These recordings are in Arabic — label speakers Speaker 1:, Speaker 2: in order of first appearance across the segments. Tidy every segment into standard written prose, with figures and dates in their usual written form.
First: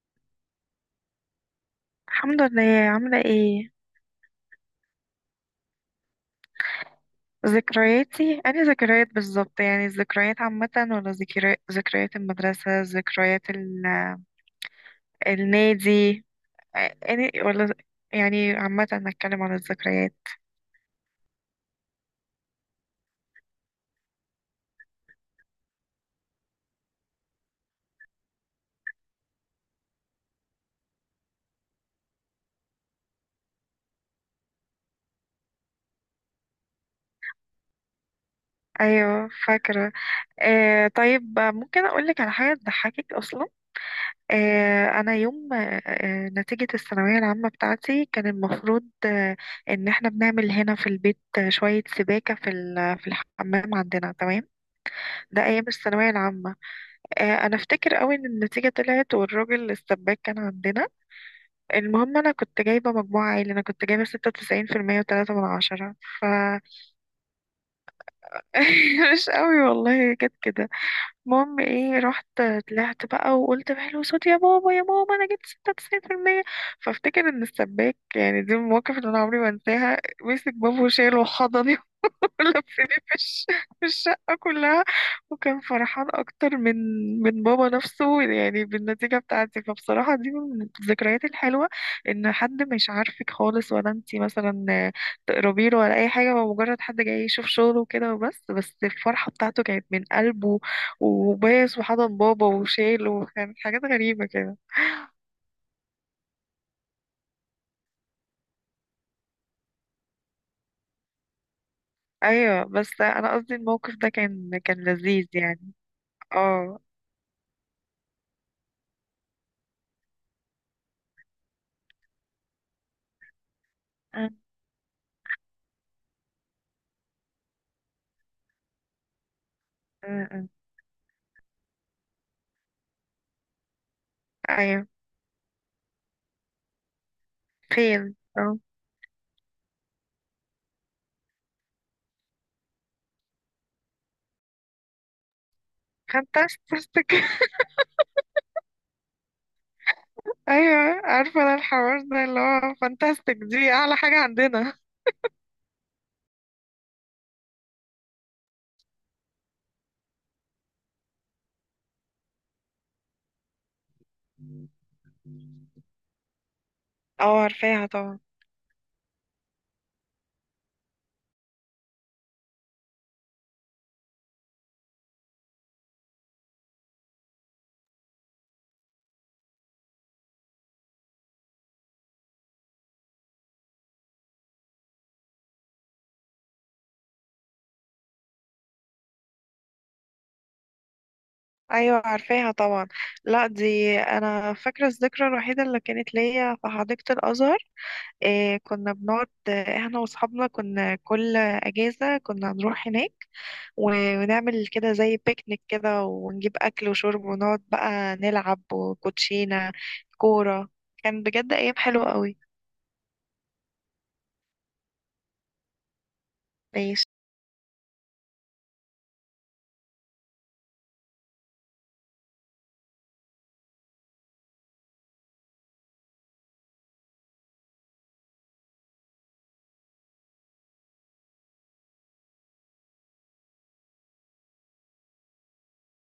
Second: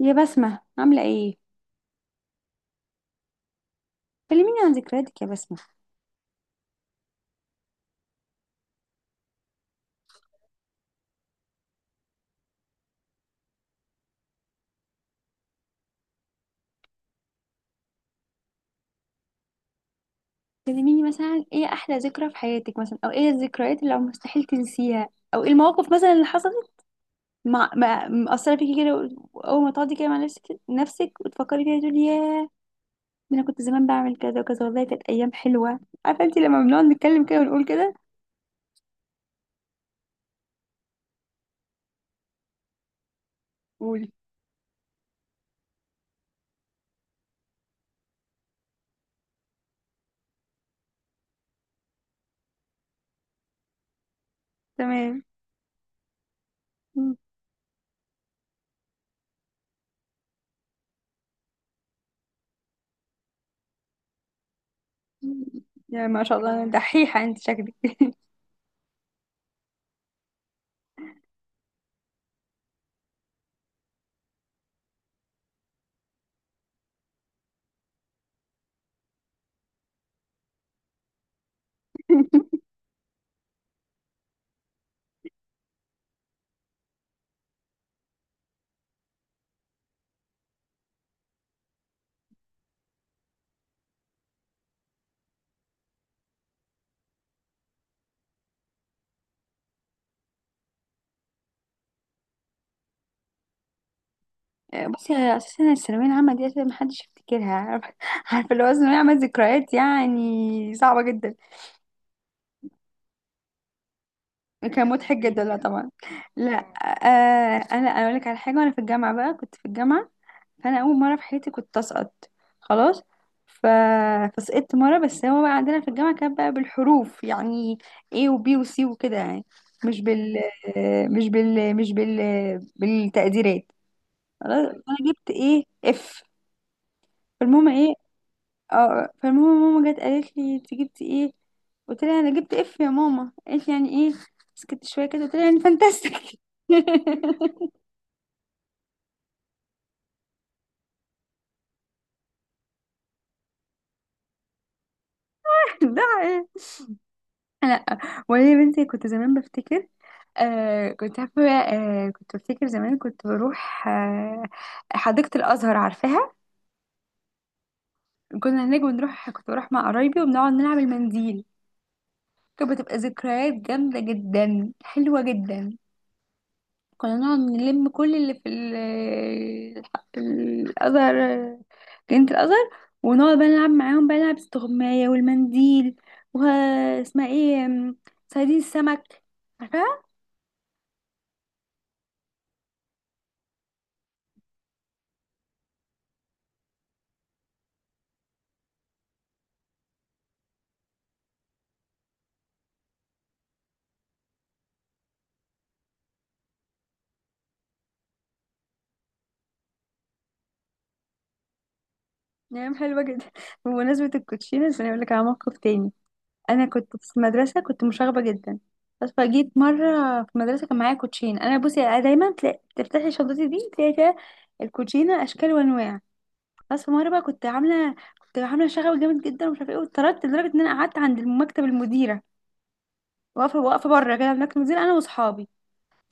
Speaker 1: يا بسمة عاملة ايه؟
Speaker 2: الحمد لله. عاملة ايه؟
Speaker 1: كلميني عن ذكرياتك يا بسمة.
Speaker 2: ذكرياتي أنا ذكريات بالظبط، يعني الذكريات عامة ولا ذكريات، ذكريات المدرسة، ذكريات النادي، أنا ولا يعني عامة نتكلم عن الذكريات.
Speaker 1: كلميني مثلا ايه احلى ذكرى في حياتك، مثلا او ايه الذكريات اللي مستحيل تنسيها، او ايه المواقف مثلا اللي حصلت مأثرة فيكي كده، اول ما تقعدي كده مع نفسك، نفسك وتفكري فيها تقولي ياه، ده انا كنت زمان بعمل كذا وكذا، والله كانت ايام حلوة. عارفة انت لما بنقعد نتكلم كده ونقول كده.
Speaker 2: أيوة فاكرة. طيب، ممكن أقولك على حاجة تضحكك أصلا.
Speaker 1: قولي.
Speaker 2: آه أنا يوم آه آه، نتيجة الثانوية العامة بتاعتي كان المفروض، إن احنا بنعمل هنا في البيت، شوية سباكة في الحمام عندنا. تمام.
Speaker 1: تمام.
Speaker 2: ده أيام الثانوية العامة. أنا أفتكر أوي إن النتيجة طلعت والراجل السباك كان عندنا. المهم أنا كنت جايبة مجموعة عالي، أنا كنت جايبة 96% وتلاتة من عشرة.
Speaker 1: يعني ما
Speaker 2: ف
Speaker 1: شاء الله دحيحة انت شكلك.
Speaker 2: مش أوي والله، جت كده. المهم إيه، رحت طلعت بقى وقلت بحلو صوتي يا بابا يا ماما أنا جبت 96%. فأفتكر إن السباك، يعني دي المواقف اللي أنا عمري ما أنساها، مسك بابه وشاله وحضن لفيني في الشقة كلها، وكان فرحان أكتر من بابا نفسه يعني بالنتيجة بتاعتي. فبصراحة دي من الذكريات الحلوة، إن حد مش عارفك خالص ولا أنتي مثلا تقربي له ولا أي حاجة، هو مجرد حد جاي يشوف شغله وكده بس الفرحة بتاعته كانت من قلبه، وبايس وحضن بابا وشايله، وكان حاجات غريبة كده.
Speaker 1: بصي هي اساسا الثانويه العامه دي اساسا محدش يفتكرها، عارفه. عارفة اللي هو الثانويه عامه ذكريات يعني صعبه جدا.
Speaker 2: أيوة، بس أنا قصدي الموقف ده كان
Speaker 1: كان مضحك
Speaker 2: لذيذ
Speaker 1: جدا، لا
Speaker 2: يعني.
Speaker 1: طبعا. لا.
Speaker 2: اه.
Speaker 1: آه انا أنا اقول لك على حاجه، وانا في الجامعه، بقى كنت في الجامعه، فانا اول مره في حياتي كنت اسقط. خلاص. ف...
Speaker 2: م-
Speaker 1: فسقطت مره، بس هو بقى عندنا في الجامعه كان بقى بالحروف يعني، A وB وC وكده يعني، مش
Speaker 2: م-
Speaker 1: بال
Speaker 2: م.
Speaker 1: مش بال بالتقديرات. خلاص
Speaker 2: أيوه.
Speaker 1: انا جبت ايه، اف. فالمهم ايه؟
Speaker 2: فين؟
Speaker 1: اه فالمهم ماما جت قالت لي انت جبتي ايه، قلت لها انا جبت اف يا ماما، قالت لي يعني ايه؟ سكت شويه كده قلت لها يعني فانتاستيك.
Speaker 2: فانتاستيك. ايوه، عارفه انا الحوار ده اللي هو فانتاستيك دي اعلى حاجه عندنا.
Speaker 1: ده ايه؟ لا، وانا يا بنتي كنت زمان بفتكر، آه كنت عارفه، كنت بفتكر زمان كنت بروح، حديقه الازهر، عارفاها؟
Speaker 2: اه، عارفاها طبعا.
Speaker 1: كنا هناك بنروح، كنت بروح مع قرايبي وبنقعد نلعب المنديل، كانت بتبقى ذكريات جامده جدا، حلوه جدا. كنا نقعد نلم كل اللي في الأزهر، جنينة الأزهر، ونقعد بقى نلعب معاهم، بقى نلعب استغماية والمنديل، واسمها ايه صيادين السمك، عارفاها؟
Speaker 2: ايوه عارفاها طبعا. لا، دي انا فاكره الذكرى الوحيده اللي كانت ليا في حديقه الازهر. إيه، كنا بنقعد، احنا واصحابنا كنا كل اجازه كنا نروح هناك، ونعمل كده زي بيكنيك كده، ونجيب اكل وشرب، ونقعد بقى نلعب وكوتشينه، كوره. كان بجد ايام حلوه قوي.
Speaker 1: نعم حلوة جدا. بمناسبة الكوتشينة عشان أقول لك على موقف تاني، أنا كنت
Speaker 2: ماشي.
Speaker 1: في المدرسة كنت مشاغبة جدا، بس فجيت مرة في المدرسة كان معايا كوتشين. أنا بصي أنا دايما تلاقي تفتحي شنطتي دي تلاقي فيها الكوتشينة أشكال وأنواع. بس في مرة بقى كنت عاملة شغب جامد جدا ومش عارفة ايه، واتطردت لدرجة ان انا قعدت عند مكتب المديرة، واقفة بره كده عند مكتب المديرة انا واصحابي.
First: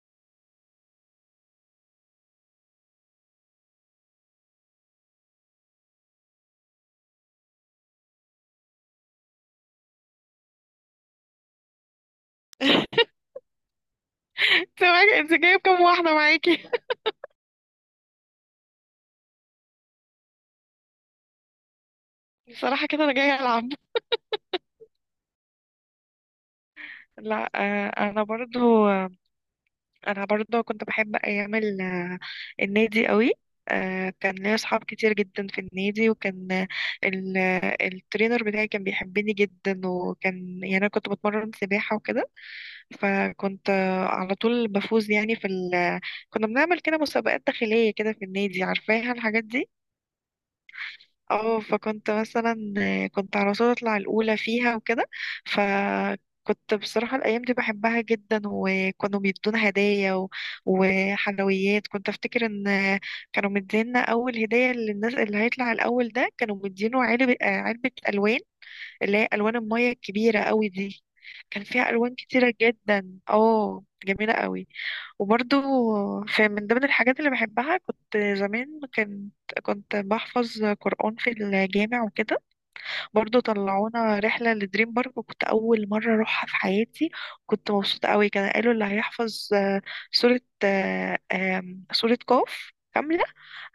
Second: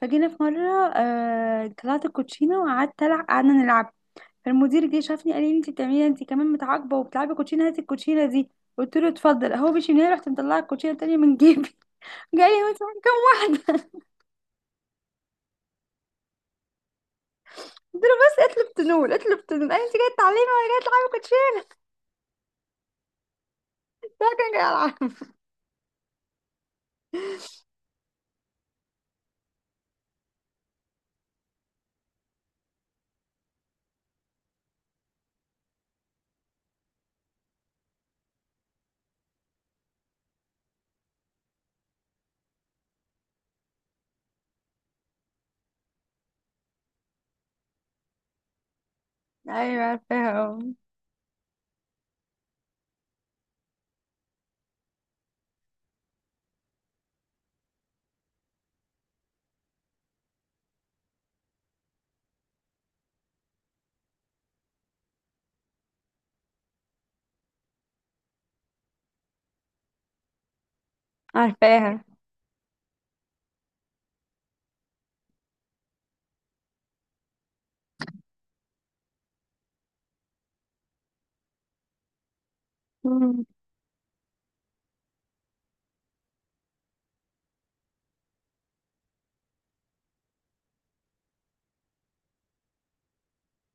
Speaker 1: فجينا في مرة طلعت الكوتشينة وقعدت العب، قعدنا نلعب. فالمدير جه شافني قال لي انت بتعملي، انت كمان متعاقبة وبتلعبي كوتشينة؟ هاتي الكوتشينة دي. قلت له اتفضل. هو مشي من هنا رحت مطلعه الكوتشينة التانية من جيبي. جاي هو انت معاك كام واحدة،
Speaker 2: انت جايب كام واحده معاكي؟
Speaker 1: قلت له بس اطلب تنول، اطلب تنول. قال انت جاية تعلمي ولا جاية تلعبي كوتشينة؟
Speaker 2: بصراحة كده أنا جاية ألعب.
Speaker 1: لا كان جاي العب.
Speaker 2: لا. أنا برضو، كنت بحب أيام النادي قوي. كان ليا أصحاب كتير جدا في النادي، وكان ال- الترينر بتاعي كان بيحبني جدا، وكان يعني أنا كنت بتمرن سباحة وكده. فكنت على طول بفوز يعني كنا بنعمل كده مسابقات داخلية كده في النادي، عارفاها الحاجات دي.
Speaker 1: ايوه عارفاها، اه
Speaker 2: اه. فكنت مثلا كنت على طول اطلع الاولى فيها وكده. فكنت بصراحه الايام دي بحبها جدا، وكانوا بيدونا هدايا وحلويات. كنت افتكر ان، كانوا مدينا اول هديه للناس اللي هيطلع الاول، ده كانوا مدينه علبه، علبه الوان، اللي هي الوان الميه الكبيره قوي دي. كان فيها
Speaker 1: عارفاها.
Speaker 2: الوان كتيره جدا، اه، جميله قوي. وبرضو في من ضمن الحاجات اللي بحبها، كنت زمان كنت بحفظ قرآن في الجامع وكده. برضو
Speaker 1: مم.
Speaker 2: طلعونا رحلة لدريم بارك، وكنت أول مرة أروحها في حياتي. كنت مبسوطة قوي. كان قالوا اللي هيحفظ، سورة آه، آم، سورة قاف كاملة،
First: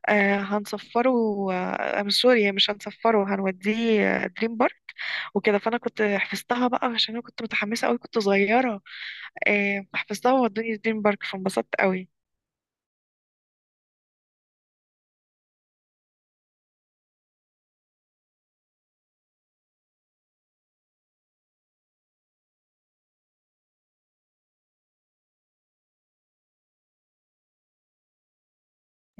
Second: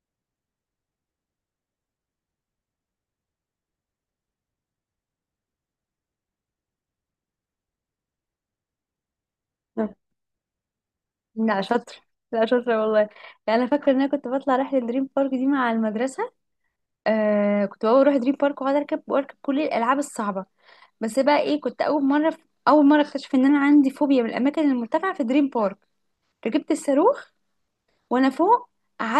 Speaker 2: هنصفره، آه، آم، سوري مش هنصفره، هنوديه دريم بارك. وكده فأنا كنت حفظتها بقى عشان أنا كنت متحمسة قوي، كنت صغيرة. حفظتها وودوني دريم بارك
Speaker 1: لا
Speaker 2: فانبسطت
Speaker 1: شاطر.
Speaker 2: قوي.
Speaker 1: لا شاطرة والله. لا أنا فاكرة إن أنا كنت بطلع رحلة دريم بارك دي مع المدرسة. آه كنت بقى أروح دريم بارك وأقعد أركب وأركب كل الألعاب الصعبة. بس بقى إيه، كنت أول مرة، أول مرة أكتشف إن أنا عندي فوبيا من الأماكن المرتفعة في دريم بارك. ركبت الصاروخ وأنا فوق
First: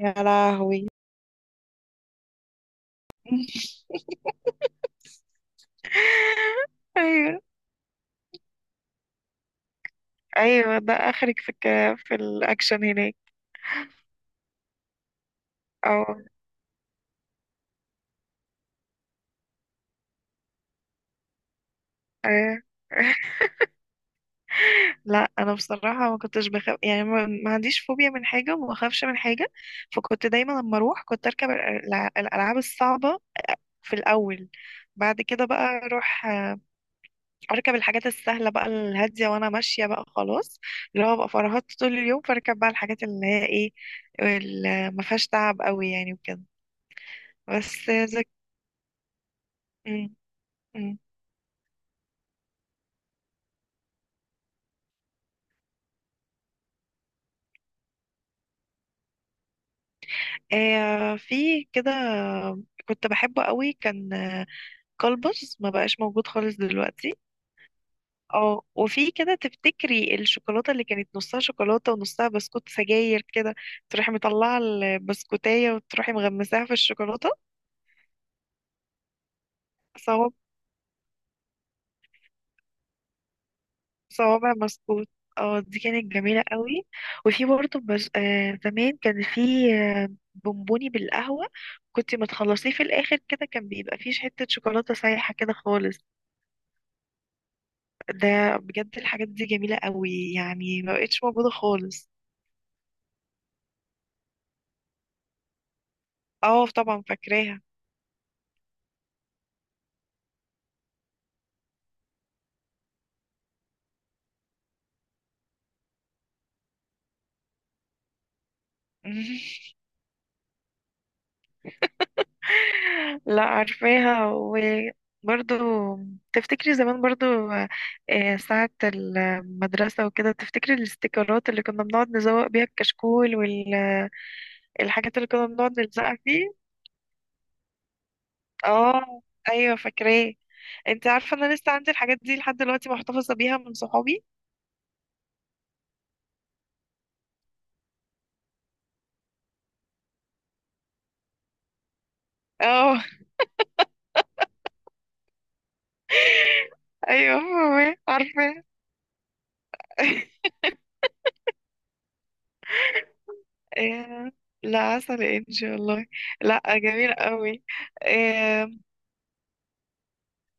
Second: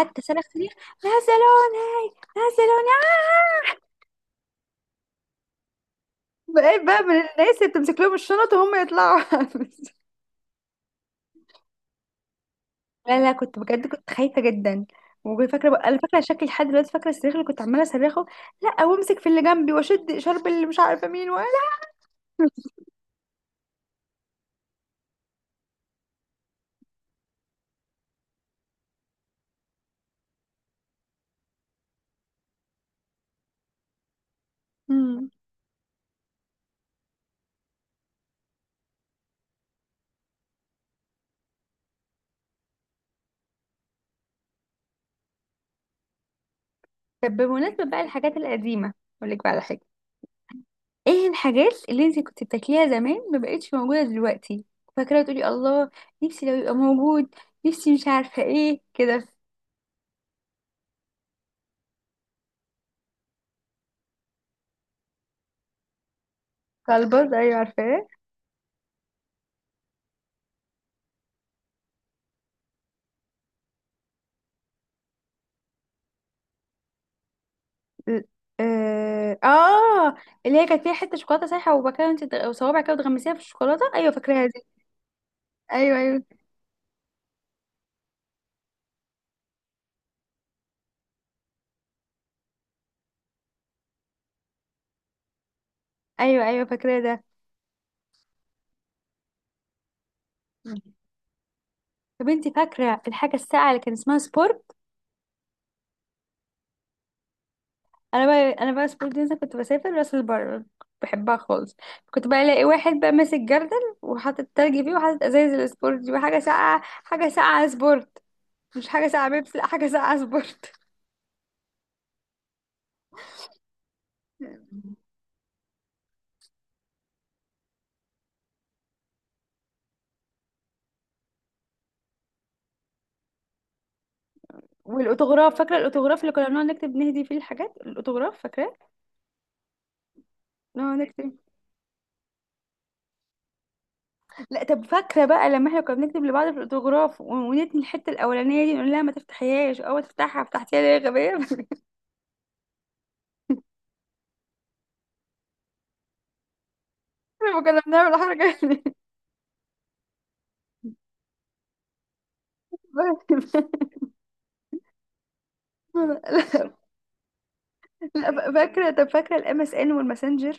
Speaker 2: يا
Speaker 1: صرخ صريخ،
Speaker 2: لهوي.
Speaker 1: نزلوني، نزلوني. بقيت بقى من
Speaker 2: ايوه،
Speaker 1: الناس اللي بتمسك لهم الشنط وهم يطلعوا.
Speaker 2: ايوه، ده اخرك في الاكشن هناك؟
Speaker 1: لا لا، كنت بجد كنت خايفه جدا، وكنت فاكره بقى، انا
Speaker 2: او.
Speaker 1: فاكره شكلي لحد دلوقتي، فاكره الصريخ اللي كنت عماله صرخه. لا، وامسك في اللي جنبي واشد شرب اللي مش عارفه مين ولا.
Speaker 2: أيوة. لا انا بصراحه ما كنتش بخاف يعني، ما عنديش فوبيا من حاجه، وما بخافش من حاجه. فكنت دايما لما اروح كنت اركب الالعاب الصعبه في الاول. بعد
Speaker 1: امم.
Speaker 2: كده بقى اروح، اركب الحاجات السهله بقى، الهاديه، وانا ماشيه بقى خلاص. اللي هو بقى فرهدت طول اليوم، فاركب بقى الحاجات اللي هي ايه، اللي ما فيهاش تعب قوي يعني وكده.
Speaker 1: طب بمناسبه
Speaker 2: بس.
Speaker 1: بقى الحاجات القديمه، اقول لك بقى على حاجه،
Speaker 2: مم. مم.
Speaker 1: ايه الحاجات اللي انت كنت بتاكليها زمان ما بقتش موجوده دلوقتي، فاكره تقولي الله نفسي لو يبقى موجود، نفسي مش عارفه ايه كده.
Speaker 2: في كده كنت بحبه قوي، كان كلبس، ما بقاش موجود خالص دلوقتي.
Speaker 1: كلبز، ايوه عارفاه.
Speaker 2: اه، وفي كده تفتكري الشوكولاتة اللي كانت نصها شوكولاتة ونصها بسكوت سجاير كده، تروحي مطلعة البسكوتاية وتروحي مغمساها في الشوكولاتة.
Speaker 1: ال- اه آه،
Speaker 2: صواب،
Speaker 1: اللي هي كانت فيها حته شوكولاته سايحه، وبكده انت وصوابعك كده وتغمسيها في الشوكولاته، ايوه فاكراها
Speaker 2: صوابع
Speaker 1: دي.
Speaker 2: بسكوت. اه دي
Speaker 1: ايوه
Speaker 2: كانت
Speaker 1: ايوه.
Speaker 2: جميلة قوي. وفي برضه، بس زمان كان في، آه، بونبوني بالقهوة، كنت ما تخلصيه في الآخر كده كان بيبقى فيه حتة شوكولاتة سايحة كده خالص.
Speaker 1: ايوه ايوه فاكراه ده.
Speaker 2: ده بجد الحاجات دي جميلة قوي
Speaker 1: مم.
Speaker 2: يعني ما بقتش موجودة خالص.
Speaker 1: طب انت فاكره الحاجه الساقعه اللي كان اسمها سبور؟
Speaker 2: اه طبعا فاكراها.
Speaker 1: انا بقى انا بقى سبور دي مثلا كنت بسافر راس البر بحبها خالص. كنت بقى الاقي واحد بقى ماسك جردل وحاطط تلج فيه وحاطط ازايز السبورت دي، وحاجه ساقعه، حاجه ساقعه سبورت، مش حاجه ساقعه بيبس، لا حاجه ساقعه سبورت.
Speaker 2: لا عارفاها.
Speaker 1: مم.
Speaker 2: وبرضو تفتكري زمان برضو، ساعة المدرسة وكده، تفتكري الاستيكرات اللي كنا بنقعد نزوق بيها الكشكول والحاجات، اللي كنا
Speaker 1: والاوتوغراف، فاكره
Speaker 2: بنقعد نلزقها
Speaker 1: الاوتوغراف اللي كنا
Speaker 2: فيه.
Speaker 1: بنقعد نكتب نهدي فيه الحاجات، الاوتوغراف فاكراه،
Speaker 2: اه. ايوه فاكراه.
Speaker 1: نقعد
Speaker 2: انت
Speaker 1: نكتب.
Speaker 2: عارفة انا لسه عندي الحاجات دي لحد دلوقتي، محتفظة بيها من صحابي.
Speaker 1: لا طب فاكره بقى لما احنا كنا بنكتب لبعض في الاوتوغراف ونتني الحته الاولانيه دي نقول لها ما تفتحيهاش، او تفتحها فتحتيها ليه يا غبيه.
Speaker 2: اه، ايوه
Speaker 1: ما كنا
Speaker 2: فاهمة،
Speaker 1: بنعمل حركة
Speaker 2: عارفة.
Speaker 1: يعني. لا. لا،.
Speaker 2: آه، لا عسل انجي والله،
Speaker 1: ف-
Speaker 2: لا جميل قوي. اه.
Speaker 1: فاكرة؟ طب فاكرة الام اس ان والماسنجر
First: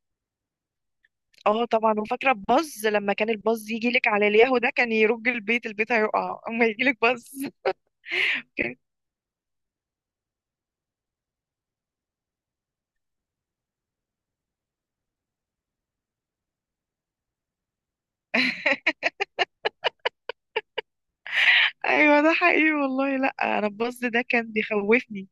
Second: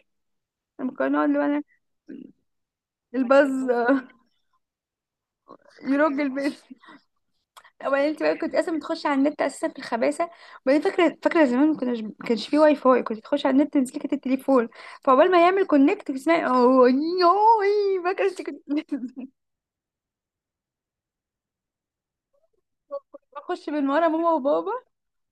Speaker 1: لما كنا نقعد اللي هو أنا.
Speaker 2: طبعا. وفاكره الباز لما كان
Speaker 1: الباز
Speaker 2: الباز يجي لك على الياهو ده، كان يرج البيت، البيت
Speaker 1: يرج
Speaker 2: هيقع
Speaker 1: البيت،
Speaker 2: اما يجي لك باز.
Speaker 1: وبعدين انت بقى كنت
Speaker 2: كان-
Speaker 1: اصلا بتخش على النت اساسا في الخباثة. وبعدين فاكرة، زمان ما كناش، ما كانش فيه واي فاي كنت تخش على النت تمسكي كانت التليفون، فعقبال ما يعمل كونكت تسمعي اوه يوي، فاكرة انت كنت؟
Speaker 2: ايوه، ده حقيقي والله. لا انا
Speaker 1: بخش من
Speaker 2: الباز
Speaker 1: ورا
Speaker 2: ده
Speaker 1: ماما
Speaker 2: كان
Speaker 1: وبابا.
Speaker 2: بيخوفني.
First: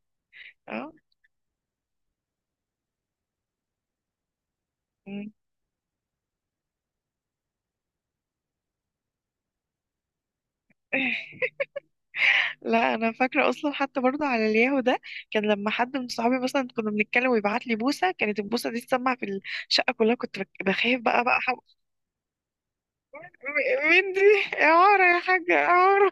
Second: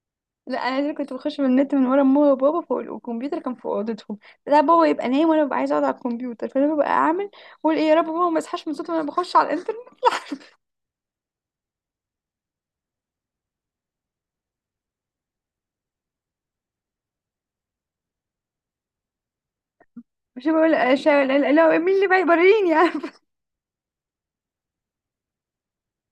Speaker 1: لا انا اللي
Speaker 2: اه.
Speaker 1: كنت بخش من النت من ورا ماما وبابا فوق، والكمبيوتر كان في اوضتهم. لا بابا يبقى نايم
Speaker 2: مم.
Speaker 1: وانا ببقى عايزه اقعد على الكمبيوتر، فانا ببقى اعمل، اقول ايه يا رب ماما ما يصحاش من صوتي وانا بخش على الانترنت.
Speaker 2: لا انا فاكره اصلا حتى برضه على الياهو ده، كان لما حد من صحابي مثلا كنا بنتكلم ويبعت لي بوسه، كانت البوسه دي تسمع في الشقه كلها، كنت
Speaker 1: مش بقول
Speaker 2: بخاف بقى حب...
Speaker 1: لا، مين اللي بقى يبريني يعني.
Speaker 2: مين دي؟ يا عمر يا حاجه يا عمر.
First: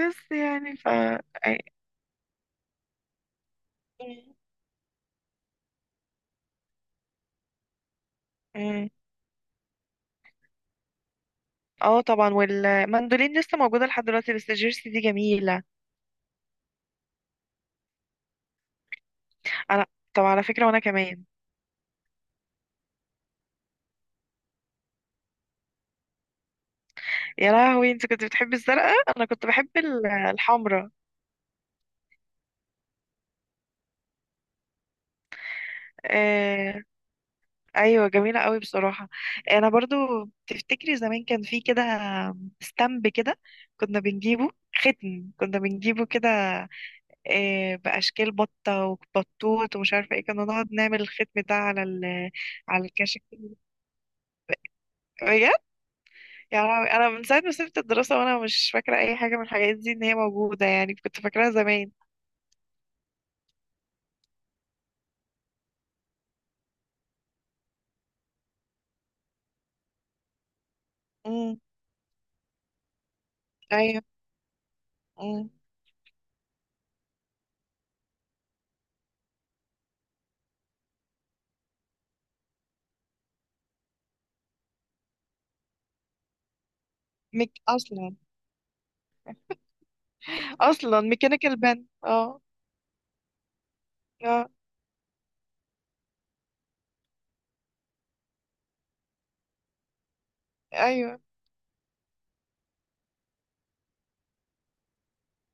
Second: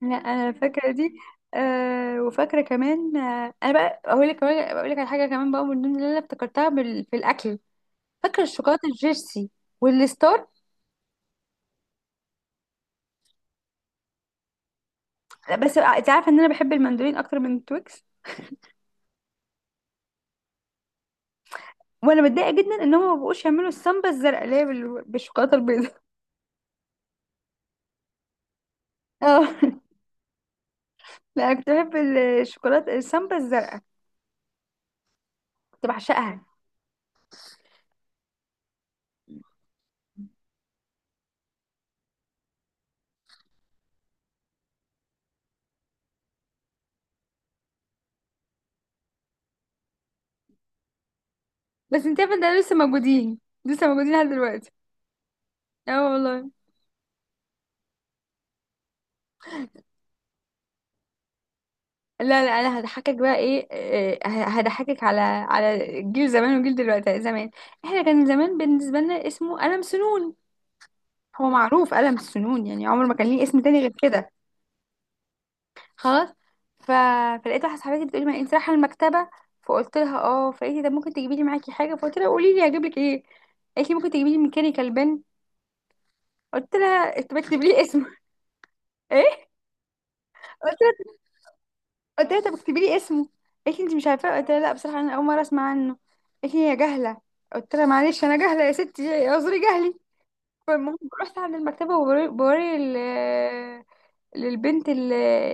Speaker 1: لا انا
Speaker 2: يعني
Speaker 1: فاكره دي.
Speaker 2: مم.
Speaker 1: وفاكره كمان، انا بقى اقول لك كمان، اقول لك على حاجه كمان بقى من ضمن اللي انا افتكرتها في الاكل، فاكره الشوكولاته
Speaker 2: مم.
Speaker 1: الجيرسي والستار.
Speaker 2: اه طبعا، والمندولين لسه موجودة لحد دلوقتي، بس الجيرسي دي جميلة.
Speaker 1: بس انت عارفه ان انا بحب المندولين اكتر من التويكس،
Speaker 2: انا. طب على فكرة، وانا كمان.
Speaker 1: وانا متضايقه جدا ان هم ما بقوش يعملوا السامبا الزرقاء اللي هي بالشوكولاته البيضاء.
Speaker 2: يا لهوي، انت كنت بتحبي الزرقاء؟ انا كنت
Speaker 1: اه.
Speaker 2: بحب الحمراء.
Speaker 1: لا انا كنت بحب الشوكولاته السامبا الزرقاء، كنت بعشقها.
Speaker 2: آه... ايوه جميلة قوي بصراحة. انا برضو تفتكري زمان كان في كده، ستامب كده كنا بنجيبه، ختم كنا بنجيبه كده، آه، بأشكال بطة وبطوط ومش عارفة ايه، كنا نقعد نعمل الختم ده
Speaker 1: بس انت عارفه ده لسه
Speaker 2: على الكشك.
Speaker 1: موجودين، لسه موجودين لحد دلوقتي. اه والله.
Speaker 2: يا لهوي، انا من ساعه ما سبت الدراسه وانا مش فاكره اي حاجه من الحاجات دي ان هي موجوده يعني، كنت فاكراها زمان.
Speaker 1: لا لا انا هضحكك بقى ايه، هضحكك على على جيل زمان وجيل دلوقتي، زمان احنا كان زمان بالنسبه لنا اسمه قلم سنون، هو
Speaker 2: امم.
Speaker 1: معروف قلم السنون يعني عمر ما كان ليه اسم تاني غير
Speaker 2: ايوه.
Speaker 1: كده.
Speaker 2: امم.
Speaker 1: خلاص. ف... فلقيت واحده صاحبتي بتقولي ما انت رايحه المكتبه، فقلت لها اه، فقالت لي ده ممكن تجيبي لي معاكي حاجه؟ فقلت لها قولي لي هجيب لك ايه، قالت لي ممكن تجيبي لي ميكانيكال بن، قلت لها انت بتكتبي لي اسمه.
Speaker 2: اصلا،
Speaker 1: ايه؟ قلت لها،
Speaker 2: ميكانيكال بن؟
Speaker 1: قلت لها
Speaker 2: اه.
Speaker 1: طب اكتبي لي اسمه، قالت لي انت مش عارفاه،
Speaker 2: اه.
Speaker 1: قلت لها لا بصراحه انا اول مره اسمع عنه، قالت لي يا جهله، قلت لها معلش انا جهله يا ستي اعذري جهلي. فالمهم
Speaker 2: ايوه.
Speaker 1: رحت عند المكتبه وبوري بوري للبنت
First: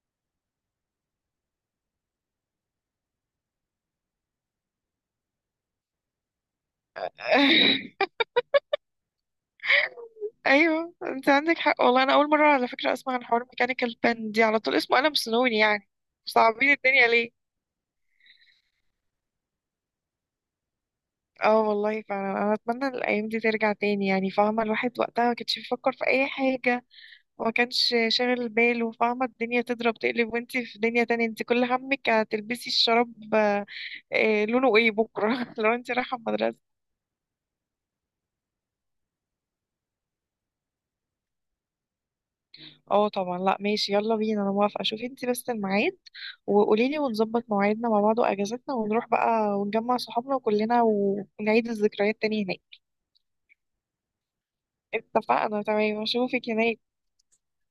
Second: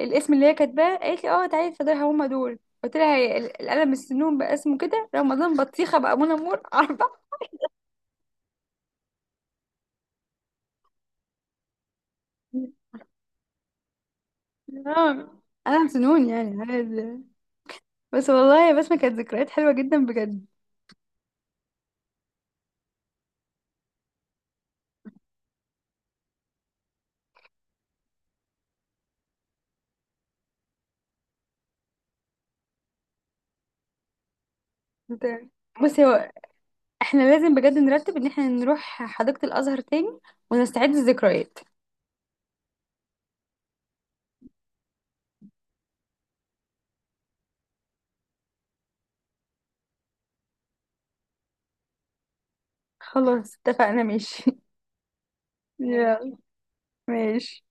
Speaker 1: الاسم اللي هي كاتباه، قالت لي اه تعالي اتفضلي هما دول. قلت لها هي القلم السنون بقى اسمه كده، رمضان بطيخه بقى منى مور. عارفه.
Speaker 2: ايوه، انت عندك حق والله، انا اول مره على فكره اسمع عن حوار ميكانيكال بن دي، على طول اسمه قلم
Speaker 1: نعم
Speaker 2: سنوني
Speaker 1: قلم
Speaker 2: يعني.
Speaker 1: سنون يعني
Speaker 2: صعبين الدنيا
Speaker 1: عادي.
Speaker 2: ليه؟
Speaker 1: بس والله بس ما كانت ذكريات حلوه جدا بجد.
Speaker 2: اه والله فعلا، انا اتمنى الايام دي ترجع تاني يعني، فاهمه الواحد وقتها ما كانش بيفكر في اي حاجه وما كانش شاغل باله، فاهمة الدنيا تضرب تقلب وانتي في دنيا تانية، انتي كل همك هتلبسي الشراب، لونه ايه
Speaker 1: انت-
Speaker 2: بكرة، لو انتي
Speaker 1: بصي
Speaker 2: رايحة
Speaker 1: هو
Speaker 2: المدرسة.
Speaker 1: احنا لازم بجد نرتب ان احنا نروح حديقة الازهر تاني ونستعيد الذكريات.
Speaker 2: اه طبعا، لا ماشي، يلا بينا، انا موافقة. شوفي انتي بس الميعاد وقوليلي، ونظبط مواعيدنا مع بعض واجازتنا، ونروح بقى ونجمع صحابنا كلنا ونعيد الذكريات تاني هناك.
Speaker 1: خلاص اتفقنا ماشي.
Speaker 2: اتفقنا، تمام،
Speaker 1: يلا
Speaker 2: اشوفك هناك.
Speaker 1: ماشي.